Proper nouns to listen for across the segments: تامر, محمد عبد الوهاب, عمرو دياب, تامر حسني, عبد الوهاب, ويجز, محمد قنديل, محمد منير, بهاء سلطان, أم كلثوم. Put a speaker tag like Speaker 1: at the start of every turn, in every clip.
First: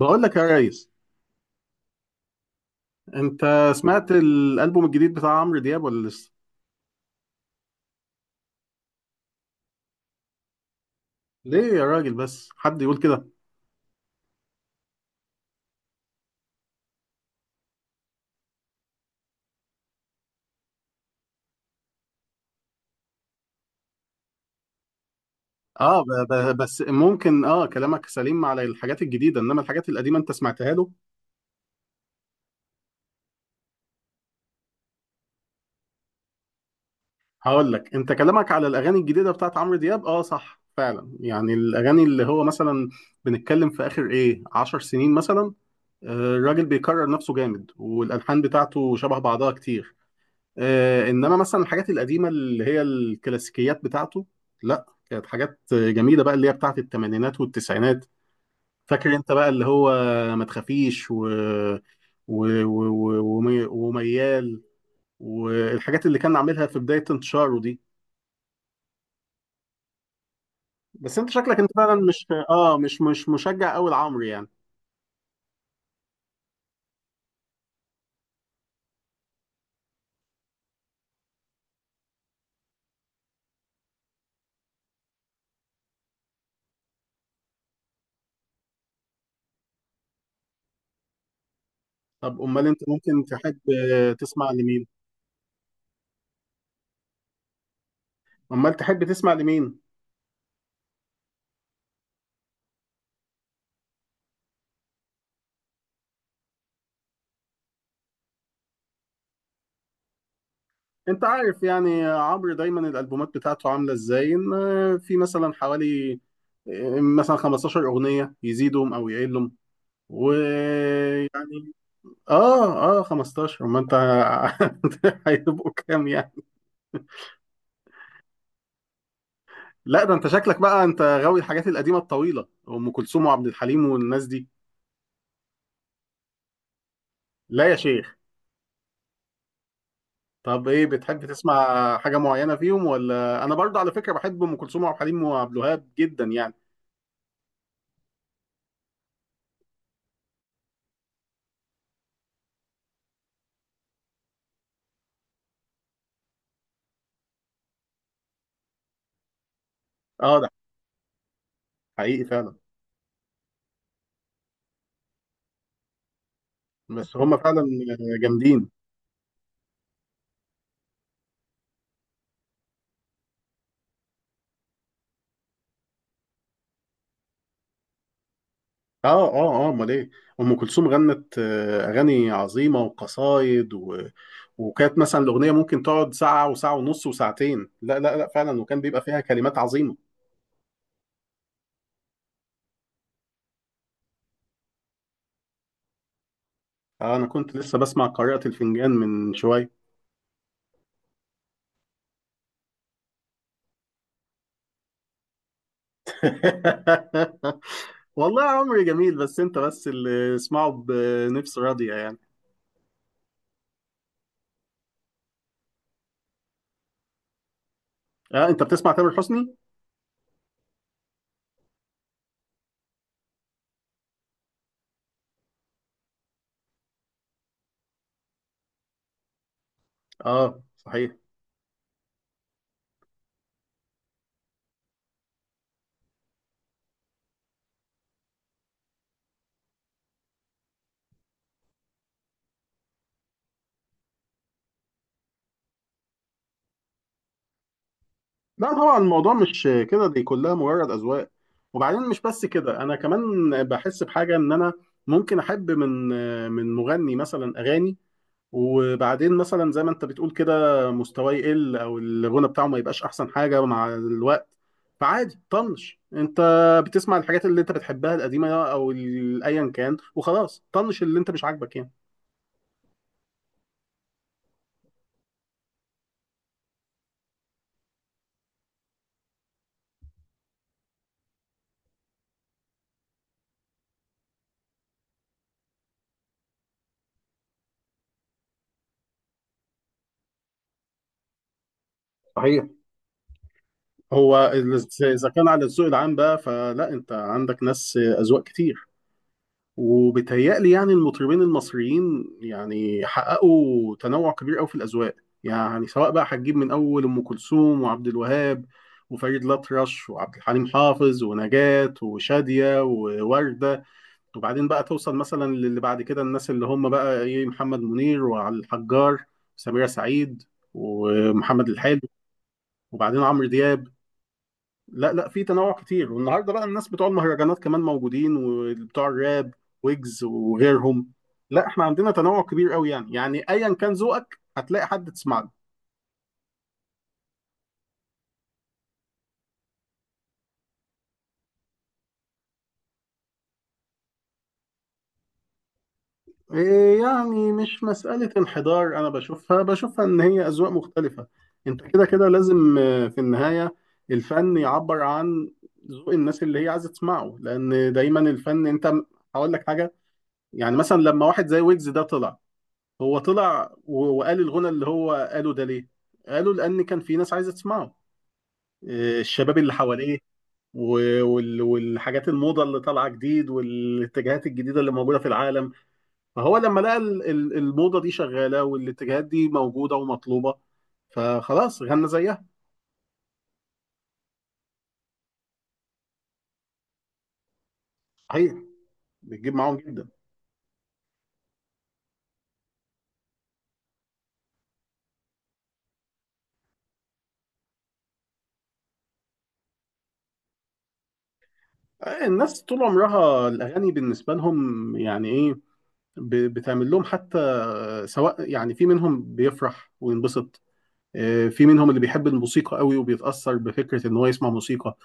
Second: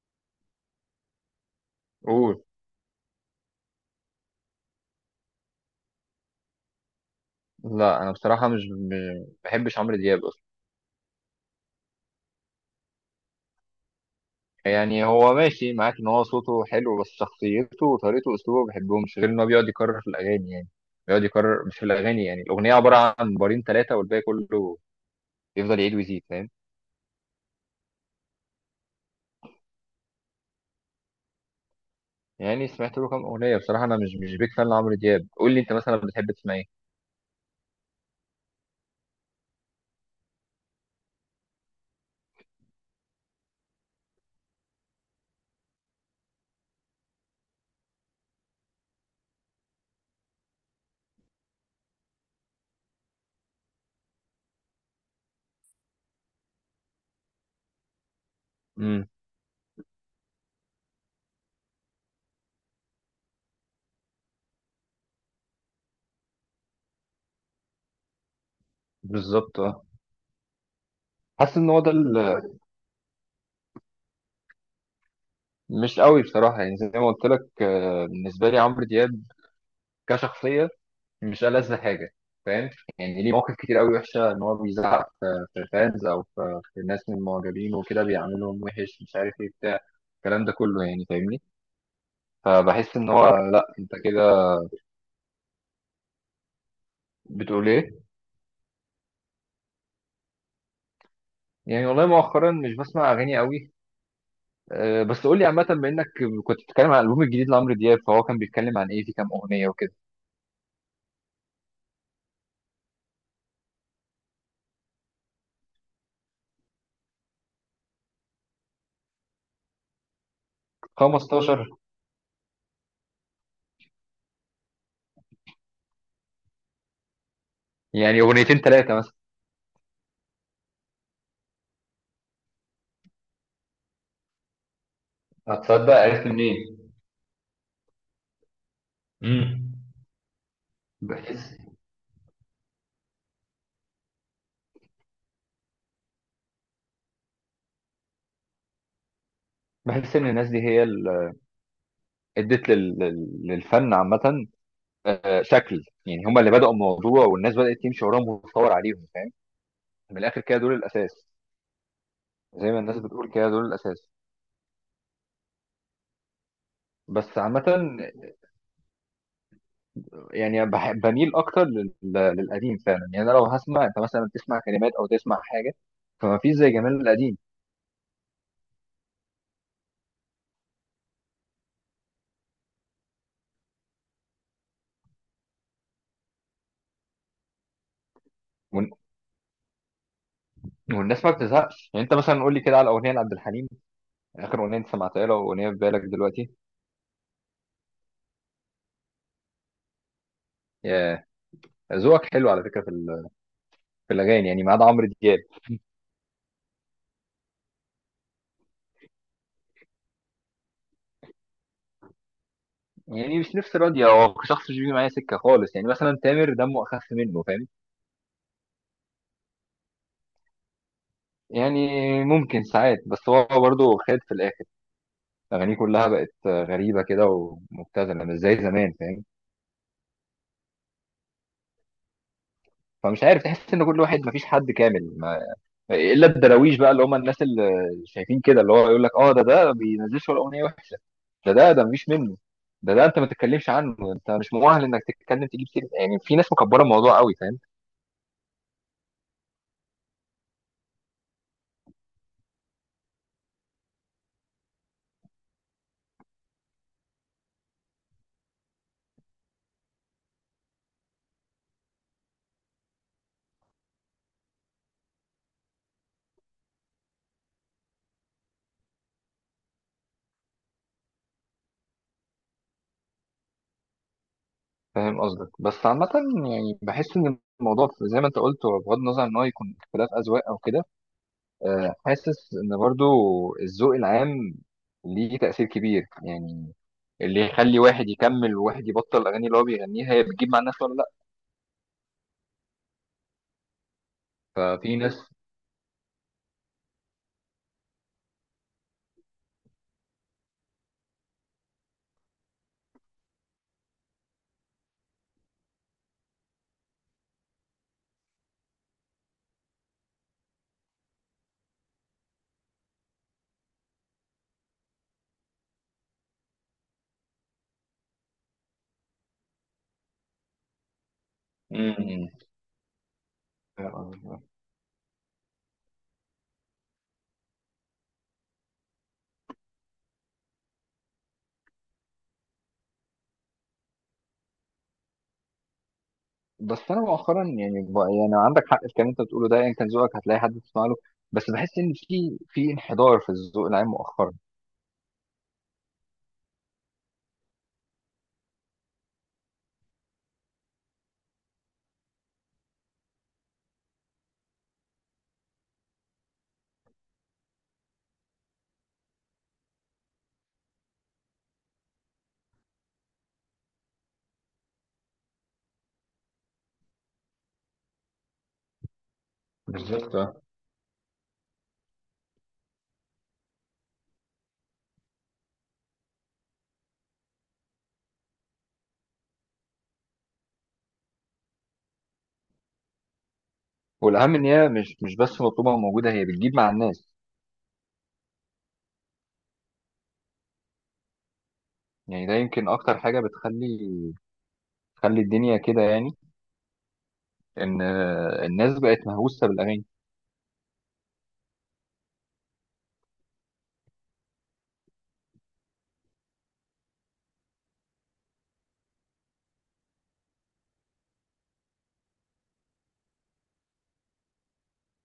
Speaker 1: بقول لك يا ريس،
Speaker 2: قول.
Speaker 1: انت سمعت الالبوم الجديد بتاع عمرو دياب ولا لسه؟
Speaker 2: لا، انا بصراحه مش بحبش عمرو دياب اصلا.
Speaker 1: ليه يا راجل؟ بس حد يقول كده؟
Speaker 2: يعني هو ماشي معاك ان هو صوته حلو، بس شخصيته وطريقته واسلوبه ما بحبهمش، غير ان هو بيقعد يكرر في الاغاني، يعني بيقعد يكرر مش في الاغاني، يعني الاغنيه عباره عن بارين ثلاثه والباقي كله يفضل يعيد
Speaker 1: اه، ب
Speaker 2: ويزيد، فاهم؟
Speaker 1: ب بس ممكن، اه، كلامك سليم على الحاجات الجديده، انما الحاجات القديمه انت سمعتها له؟
Speaker 2: يعني سمعت له كام اغنيه بصراحه، انا مش بيك فان لعمرو دياب. قول لي انت مثلا بتحب تسمع ايه؟
Speaker 1: هقول لك، انت كلامك على الاغاني الجديده بتاعت عمرو دياب اه صح فعلا، يعني الاغاني اللي هو مثلا بنتكلم في اخر ايه 10 سنين مثلا، آه، الراجل بيكرر نفسه جامد والالحان بتاعته شبه بعضها كتير. آه، انما مثلا الحاجات القديمه اللي هي الكلاسيكيات بتاعته، لا، كانت حاجات جميله بقى، اللي هي بتاعت الثمانينات والتسعينات.
Speaker 2: امم.
Speaker 1: فاكر انت بقى اللي هو ما تخافيش، وميال، والحاجات اللي كان عاملها في بدايه انتشاره دي.
Speaker 2: بالظبط، اه.
Speaker 1: بس انت
Speaker 2: حاسس
Speaker 1: شكلك انت
Speaker 2: ان هو ده
Speaker 1: فعلا مش، اه، مش مشجع قوي لعمرو يعني.
Speaker 2: مش قوي بصراحه، يعني زي ما قلت لك، بالنسبه لي عمرو دياب كشخصيه مش ألذ حاجة، فاهم؟ يعني ليه مواقف كتير قوي وحشة، إن هو بيزعق في الفانز، أو في الناس من المعجبين، وكده بيعملهم وحش، مش عارف إيه، بتاع الكلام ده كله، يعني فاهمني.
Speaker 1: طب امال انت
Speaker 2: فبحس إن
Speaker 1: ممكن
Speaker 2: هو،
Speaker 1: تحب
Speaker 2: لأ، أنت كده
Speaker 1: تسمع لمين؟
Speaker 2: بتقول إيه؟
Speaker 1: امال تحب تسمع لمين
Speaker 2: يعني والله مؤخرا مش بسمع أغاني قوي. بس قول لي عامة، بما إنك كنت بتتكلم عن الألبوم الجديد لعمرو دياب، فهو كان بيتكلم عن إيه في كام أغنية وكده.
Speaker 1: انت عارف يعني عمرو دايما الالبومات بتاعته عامله ازاي؟ ان في مثلا حوالي مثلا 15 اغنيه، يزيدهم او يقلهم،
Speaker 2: 15؟
Speaker 1: ويعني اه اه 15، ما انت هيبقوا كام يعني؟
Speaker 2: يعني أغنيتين ثلاثة مثلا.
Speaker 1: لا ده انت شكلك بقى انت غاوي الحاجات القديمه الطويله، ام كلثوم وعبد الحليم والناس دي.
Speaker 2: هتصدق عرفت منين؟
Speaker 1: لا يا شيخ.
Speaker 2: امم.
Speaker 1: طب ايه بتحب
Speaker 2: بحس،
Speaker 1: تسمع حاجه معينه فيهم؟ ولا انا برضه على فكره بحب ام كلثوم وعبد الحليم وعبد الوهاب جدا يعني.
Speaker 2: بحس إن الناس دي هي ادت للفن عامه، شكل يعني هم اللي بداوا الموضوع، والناس بدات تمشي وراهم وتتطور عليهم، فاهم؟ من
Speaker 1: اه
Speaker 2: الاخر
Speaker 1: ده
Speaker 2: كده دول الاساس.
Speaker 1: حقيقي فعلا.
Speaker 2: زي ما الناس بتقول كده، دول الاساس.
Speaker 1: بس هم
Speaker 2: بس
Speaker 1: فعلا
Speaker 2: عامه
Speaker 1: جامدين.
Speaker 2: يعني بميل اكتر للقديم فعلا. يعني انا لو هسمع، انت مثلا تسمع كلمات او تسمع حاجه، فما فيش زي جمال القديم.
Speaker 1: اه اه اه، امال ايه؟ ام كلثوم غنت آه اغاني عظيمه وقصايد، وكانت مثلا الاغنيه ممكن تقعد ساعه وساعه ونص وساعتين، لا لا لا فعلا، وكان
Speaker 2: وال-
Speaker 1: بيبقى فيها كلمات عظيمه.
Speaker 2: والناس ما بتزهقش، يعني انت مثلا قول لي كده على اغنيه لعبد الحليم، اخر اغنيه انت سمعتها له، واغنيه في بالك دلوقتي.
Speaker 1: آه، انا كنت لسه بسمع قارئة الفنجان من شويه.
Speaker 2: يا، ذوقك حلو على فكره في في الاغاني، يعني ما عدا عمرو دياب.
Speaker 1: والله عمري جميل، بس انت بس اللي اسمعه بنفس راضيه يعني.
Speaker 2: يعني مش نفسي راضية، هو شخص مش بيجي معايا سكة خالص. يعني مثلا تامر دمه أخف منه، فاهم؟
Speaker 1: اه انت بتسمع تامر حسني؟
Speaker 2: يعني ممكن ساعات، بس هو برضه خد في الآخر أغانيه كلها بقت غريبة كده، ومبتذلة، مش زي زمان، فاهم؟
Speaker 1: اه صحيح.
Speaker 2: فمش عارف، تحس إن كل واحد، مفيش حد كامل، ما... إلا الدراويش بقى، اللي هم الناس اللي شايفين كده، اللي هو يقول لك أه ده، ما بينزلش ولا أغنية وحشة، ده، ده مفيش منه، ده، أنت ما تتكلمش عنه، أنت مش مؤهل إنك تتكلم تجيب سيرة. يعني في ناس مكبرة الموضوع قوي، فاهم؟
Speaker 1: لا طبعا الموضوع مش كده، دي كلها مجرد أذواق. وبعدين مش بس كده، أنا كمان بحس بحاجة إن أنا ممكن أحب من مغني مثلا أغاني، وبعدين مثلا زي ما أنت بتقول كده، مستواه يقل أو الغنى بتاعه ما يبقاش أحسن حاجة مع الوقت. فعادي، طنش، أنت بتسمع الحاجات اللي أنت بتحبها القديمة أو أيا كان، وخلاص طنش اللي أنت مش عاجبك يعني.
Speaker 2: فاهم قصدك، بس عامة يعني بحس إن الموضوع زي ما أنت قلت، هو بغض النظر إن هو يكون اختلاف أذواق أو كده، حاسس إن برضو الذوق العام ليه تأثير كبير، يعني اللي يخلي واحد يكمل وواحد يبطل. الأغاني اللي هو بيغنيها هي بتجيب مع الناس ولا لأ؟
Speaker 1: صحيح. هو ال-
Speaker 2: ففي
Speaker 1: إذا
Speaker 2: ناس.
Speaker 1: كان على الذوق العام بقى، فلا، أنت عندك ناس أذواق كتير. وبيتهيألي يعني المطربين المصريين يعني حققوا تنوع كبير قوي في الأذواق. يعني سواء بقى هتجيب من أول أم كلثوم وعبد الوهاب وفريد الأطرش وعبد الحليم حافظ ونجاة وشادية ووردة، وبعدين بقى توصل مثلا للي بعد كده، الناس اللي هم بقى إيه، محمد منير وعلي الحجار وسميرة سعيد ومحمد الحلو،
Speaker 2: مم.
Speaker 1: وبعدين عمرو دياب.
Speaker 2: فاهم قصدك.
Speaker 1: لا لا، في تنوع كتير. والنهارده بقى الناس بتوع المهرجانات كمان موجودين، وبتوع الراب، ويجز وغيرهم. لا، احنا عندنا تنوع كبير قوي، يعني يعني ايا كان ذوقك هتلاقي حد تسمع له.
Speaker 2: بس أنا مؤخرا، يعني يعني عندك حق في الكلام اللي أنت بتقوله ده، يعني كان ذوقك هتلاقي حد تسمع له، بس بحس إن في انحدار في الذوق العام مؤخرا.
Speaker 1: إيه يعني، مش مسألة انحدار، انا بشوفها، ان هي اذواق مختلفة. انت كده كده لازم، آه، في النهاية الفن يعبر عن ذوق الناس اللي هي عايزة تسمعه، لان دايما الفن انت هقول لك حاجة، يعني مثلا لما واحد زي ويجز ده طلع، هو طلع وقال الغنى اللي هو قاله ده، ليه؟ قالوا لأن كان في ناس عايزة تسمعه، آه، الشباب اللي حواليه،
Speaker 2: بالظبط.
Speaker 1: والحاجات الموضة اللي طالعة جديد والاتجاهات الجديدة اللي موجودة في العالم. فهو لما لقى الموضة دي شغالة والاتجاهات دي موجودة ومطلوبة، فخلاص غنى زيها.
Speaker 2: والاهم ان هي مش بس مطلوبه وموجوده، هي بتجيب مع الناس.
Speaker 1: صحيح، بتجيب معاهم جدا.
Speaker 2: يعني ده يمكن اكتر حاجه تخلي الدنيا كده. يعني ان، الناس بقت مهووسه بالاغاني.
Speaker 1: آه، الناس طول عمرها الأغاني بالنسبة لهم يعني إيه، بتعمل لهم حتى، آه، سواء يعني في منهم بيفرح وينبسط، آه، في منهم اللي بيحب الموسيقى قوي وبيتأثر بفكرة ان هو يسمع موسيقى،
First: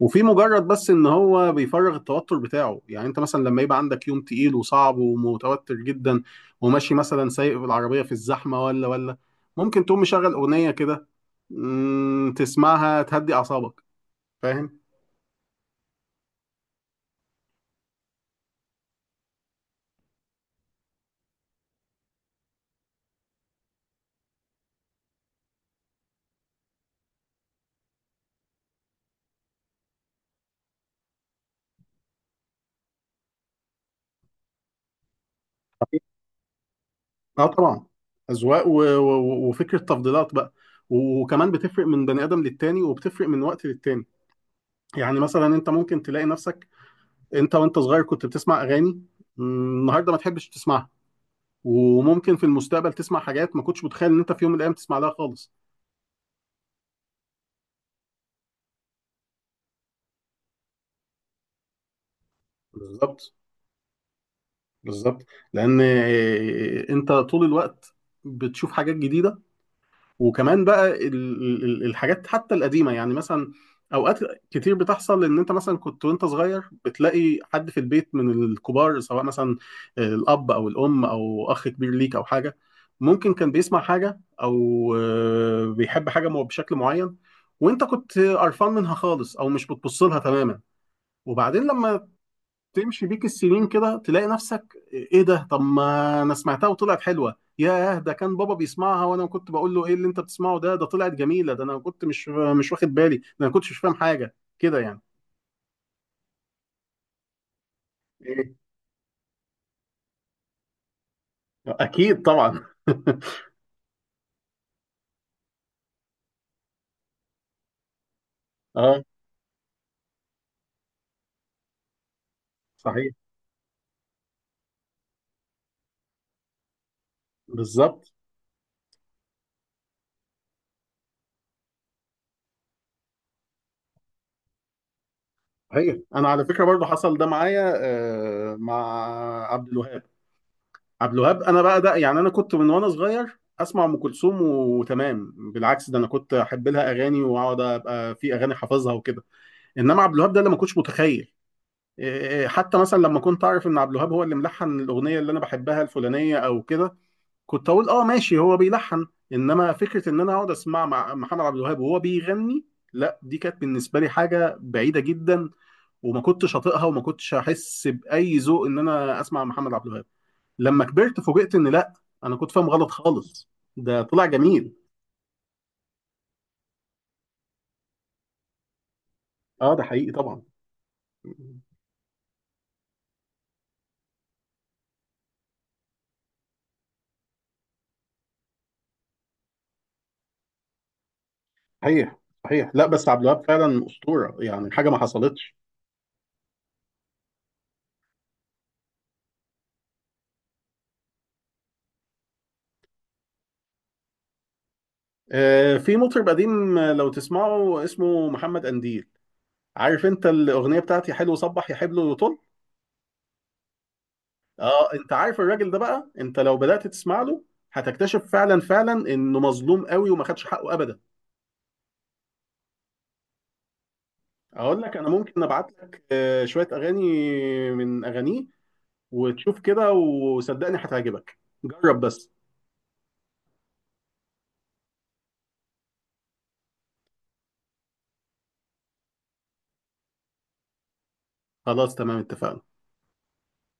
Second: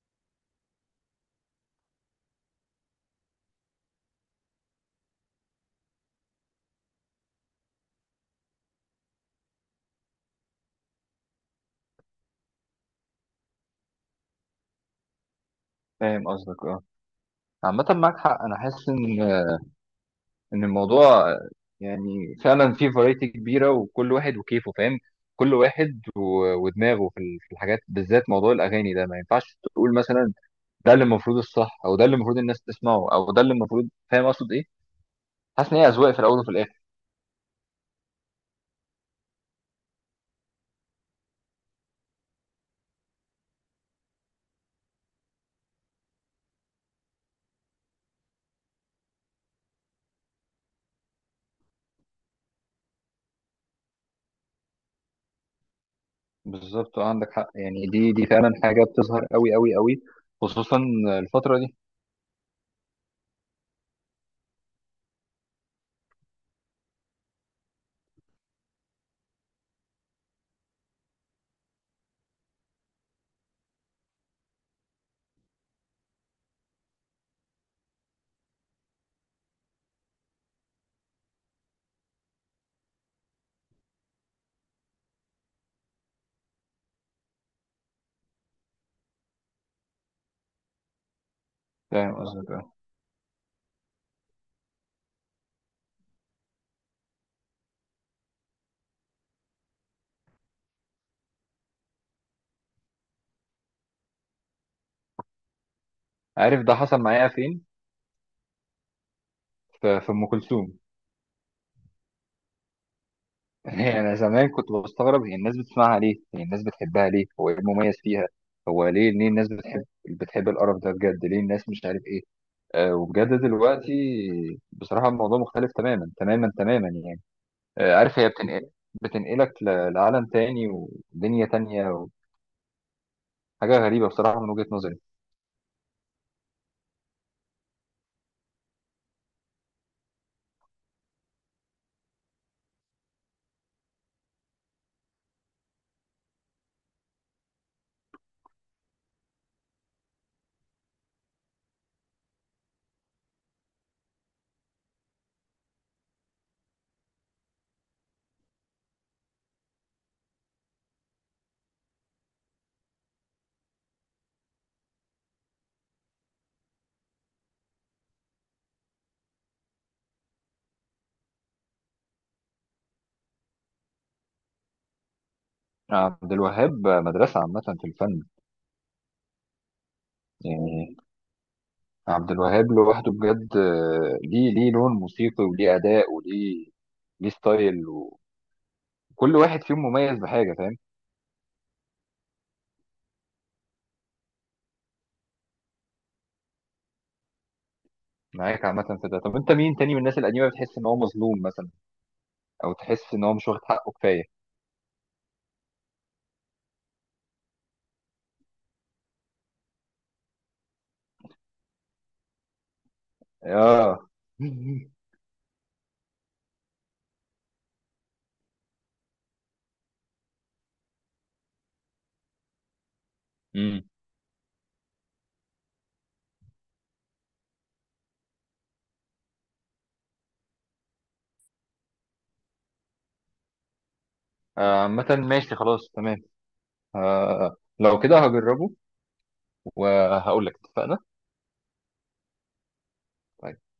Speaker 1: وفي مجرد بس ان هو بيفرغ التوتر بتاعه. يعني انت مثلا لما يبقى عندك يوم تقيل وصعب ومتوتر جدا وماشي مثلا سايق بالعربية في الزحمة، ولا ممكن تقوم مشغل أغنية كده، مم، تسمعها تهدي أعصابك. فاهم؟
Speaker 2: فاهم قصدك، اه. عامه معاك حق، انا حاسس ان، ان الموضوع، يعني فعلا فيه فرايتي كبيره، وكل واحد وكيفه، فاهم؟ كل واحد ودماغه في في الحاجات، بالذات موضوع الاغاني ده ما ينفعش تقول مثلا ده اللي المفروض الصح، او ده اللي المفروض الناس تسمعه، او ده اللي المفروض، فاهم اقصد ايه؟ حاسس ان هي اذواق في الاول وفي الاخر.
Speaker 1: اه طبعا، أذواق وفكرة تفضيلات بقى، وكمان بتفرق من بني آدم للتاني، وبتفرق من وقت للتاني. يعني مثلا انت ممكن تلاقي نفسك انت وانت صغير كنت بتسمع اغاني، مم، النهارده ما تحبش تسمعها. وممكن في المستقبل تسمع حاجات ما كنتش متخيل ان انت في يوم من الايام تسمع لها خالص.
Speaker 2: بالظبط. عندك حق، يعني دي فعلا حاجة بتظهر قوي قوي قوي، خصوصا الفترة دي.
Speaker 1: بالظبط، بالظبط. لان، آه، انت طول الوقت بتشوف حاجات جديده. وكمان بقى الحاجات حتى القديمة، يعني مثلا أوقات كتير بتحصل إن أنت مثلا كنت وأنت صغير بتلاقي حد في البيت من الكبار، سواء مثلا الأب أو الأم أو أخ كبير ليك أو حاجة، ممكن كان بيسمع حاجة أو، آه، بيحب حاجة بشكل معين، وأنت كنت قرفان منها خالص أو مش بتبص لها تماما، وبعدين لما
Speaker 2: فاهم قصدك، آه.
Speaker 1: تمشي بيك السنين كده، تلاقي نفسك ايه ده؟ طب ما انا سمعتها وطلعت حلوه. ياه، ده كان بابا بيسمعها وانا كنت بقول له ايه اللي انت بتسمعه ده؟ ده طلعت جميله، ده انا كنت مش واخد بالي، ده انا كنتش مش فاهم حاجه كده يعني.
Speaker 2: عارف ده حصل معايا فين؟
Speaker 1: ايه؟
Speaker 2: في أم كلثوم.
Speaker 1: اكيد طبعا.
Speaker 2: يعني أنا زمان كنت بستغرب، هي الناس بتسمعها ليه؟ هي الناس بتحبها ليه؟ هو إيه المميز فيها؟ هو
Speaker 1: اه
Speaker 2: ليه، ليه الناس بتحب، بتحب القرف ده بجد؟ ليه الناس مش عارف إيه؟ آه،
Speaker 1: صحيح.
Speaker 2: وبجد دلوقتي بصراحة الموضوع مختلف تماما تماما تماما، يعني آه،
Speaker 1: بالظبط.
Speaker 2: عارف هي بتنقل، بتنقلك لعالم تاني ودنيا تانية، حاجة غريبة بصراحة من وجهة نظري.
Speaker 1: صحيح، انا على فكره برضو حصل ده معايا، آه، مع عبد الوهاب. عبد الوهاب انا بقى ده، يعني انا كنت من وانا صغير اسمع ام كلثوم وتمام، بالعكس ده انا كنت احب لها اغاني واقعد ابقى في اغاني حافظها وكده. انما عبد الوهاب ده اللي ما كنتش متخيل، إيه، حتى مثلا لما كنت اعرف ان عبد الوهاب هو اللي ملحن الاغنيه اللي انا بحبها الفلانيه او كده، كنت اقول اه ماشي، هو بيلحن. انما فكره ان انا اقعد اسمع مع محمد عبد الوهاب وهو بيغني، لا، دي كانت بالنسبه لي حاجه بعيده جدا، وما كنتش اطيقها، وما كنتش احس باي ذوق ان انا اسمع محمد عبد الوهاب. لما كبرت فوجئت ان لا، انا كنت فاهم غلط خالص، ده طلع جميل.
Speaker 2: عبد الوهاب مدرسة عامة في الفن.
Speaker 1: اه ده حقيقي طبعا.
Speaker 2: يعني عبد الوهاب لوحده بجد، ليه، ليه لون موسيقي، وليه أداء، وليه ليه ستايل، وكل واحد فيهم مميز بحاجة، فاهم؟
Speaker 1: صحيح، صحيح. لا بس عبد الوهاب فعلا اسطوره، يعني حاجه ما حصلتش.
Speaker 2: معاك عامة في ده. طب أنت مين تاني من الناس القديمة بتحس إن هو مظلوم مثلا، أو تحس إن هو مش واخد حقه كفاية؟
Speaker 1: آه، في مطرب قديم، آه، لو تسمعه اسمه محمد قنديل، عارف انت الاغنيه بتاعتي حلو صبح يا حبل وطل؟
Speaker 2: آه.
Speaker 1: اه، انت عارف الراجل ده بقى، انت لو بدات تسمع له هتكتشف فعلا فعلا انه مظلوم قوي وما خدش حقه ابدا.
Speaker 2: امم.
Speaker 1: اقول لك انا ممكن ابعت لك، آه، شويه اغاني من اغانيه، وتشوف كده، وصدقني هتعجبك، جرب بس.
Speaker 2: عامة ماشي، خلاص، تمام. لو كده هجربه وهقول لك. اتفقنا.
Speaker 1: خلاص تمام، اتفقنا.
Speaker 2: طيب.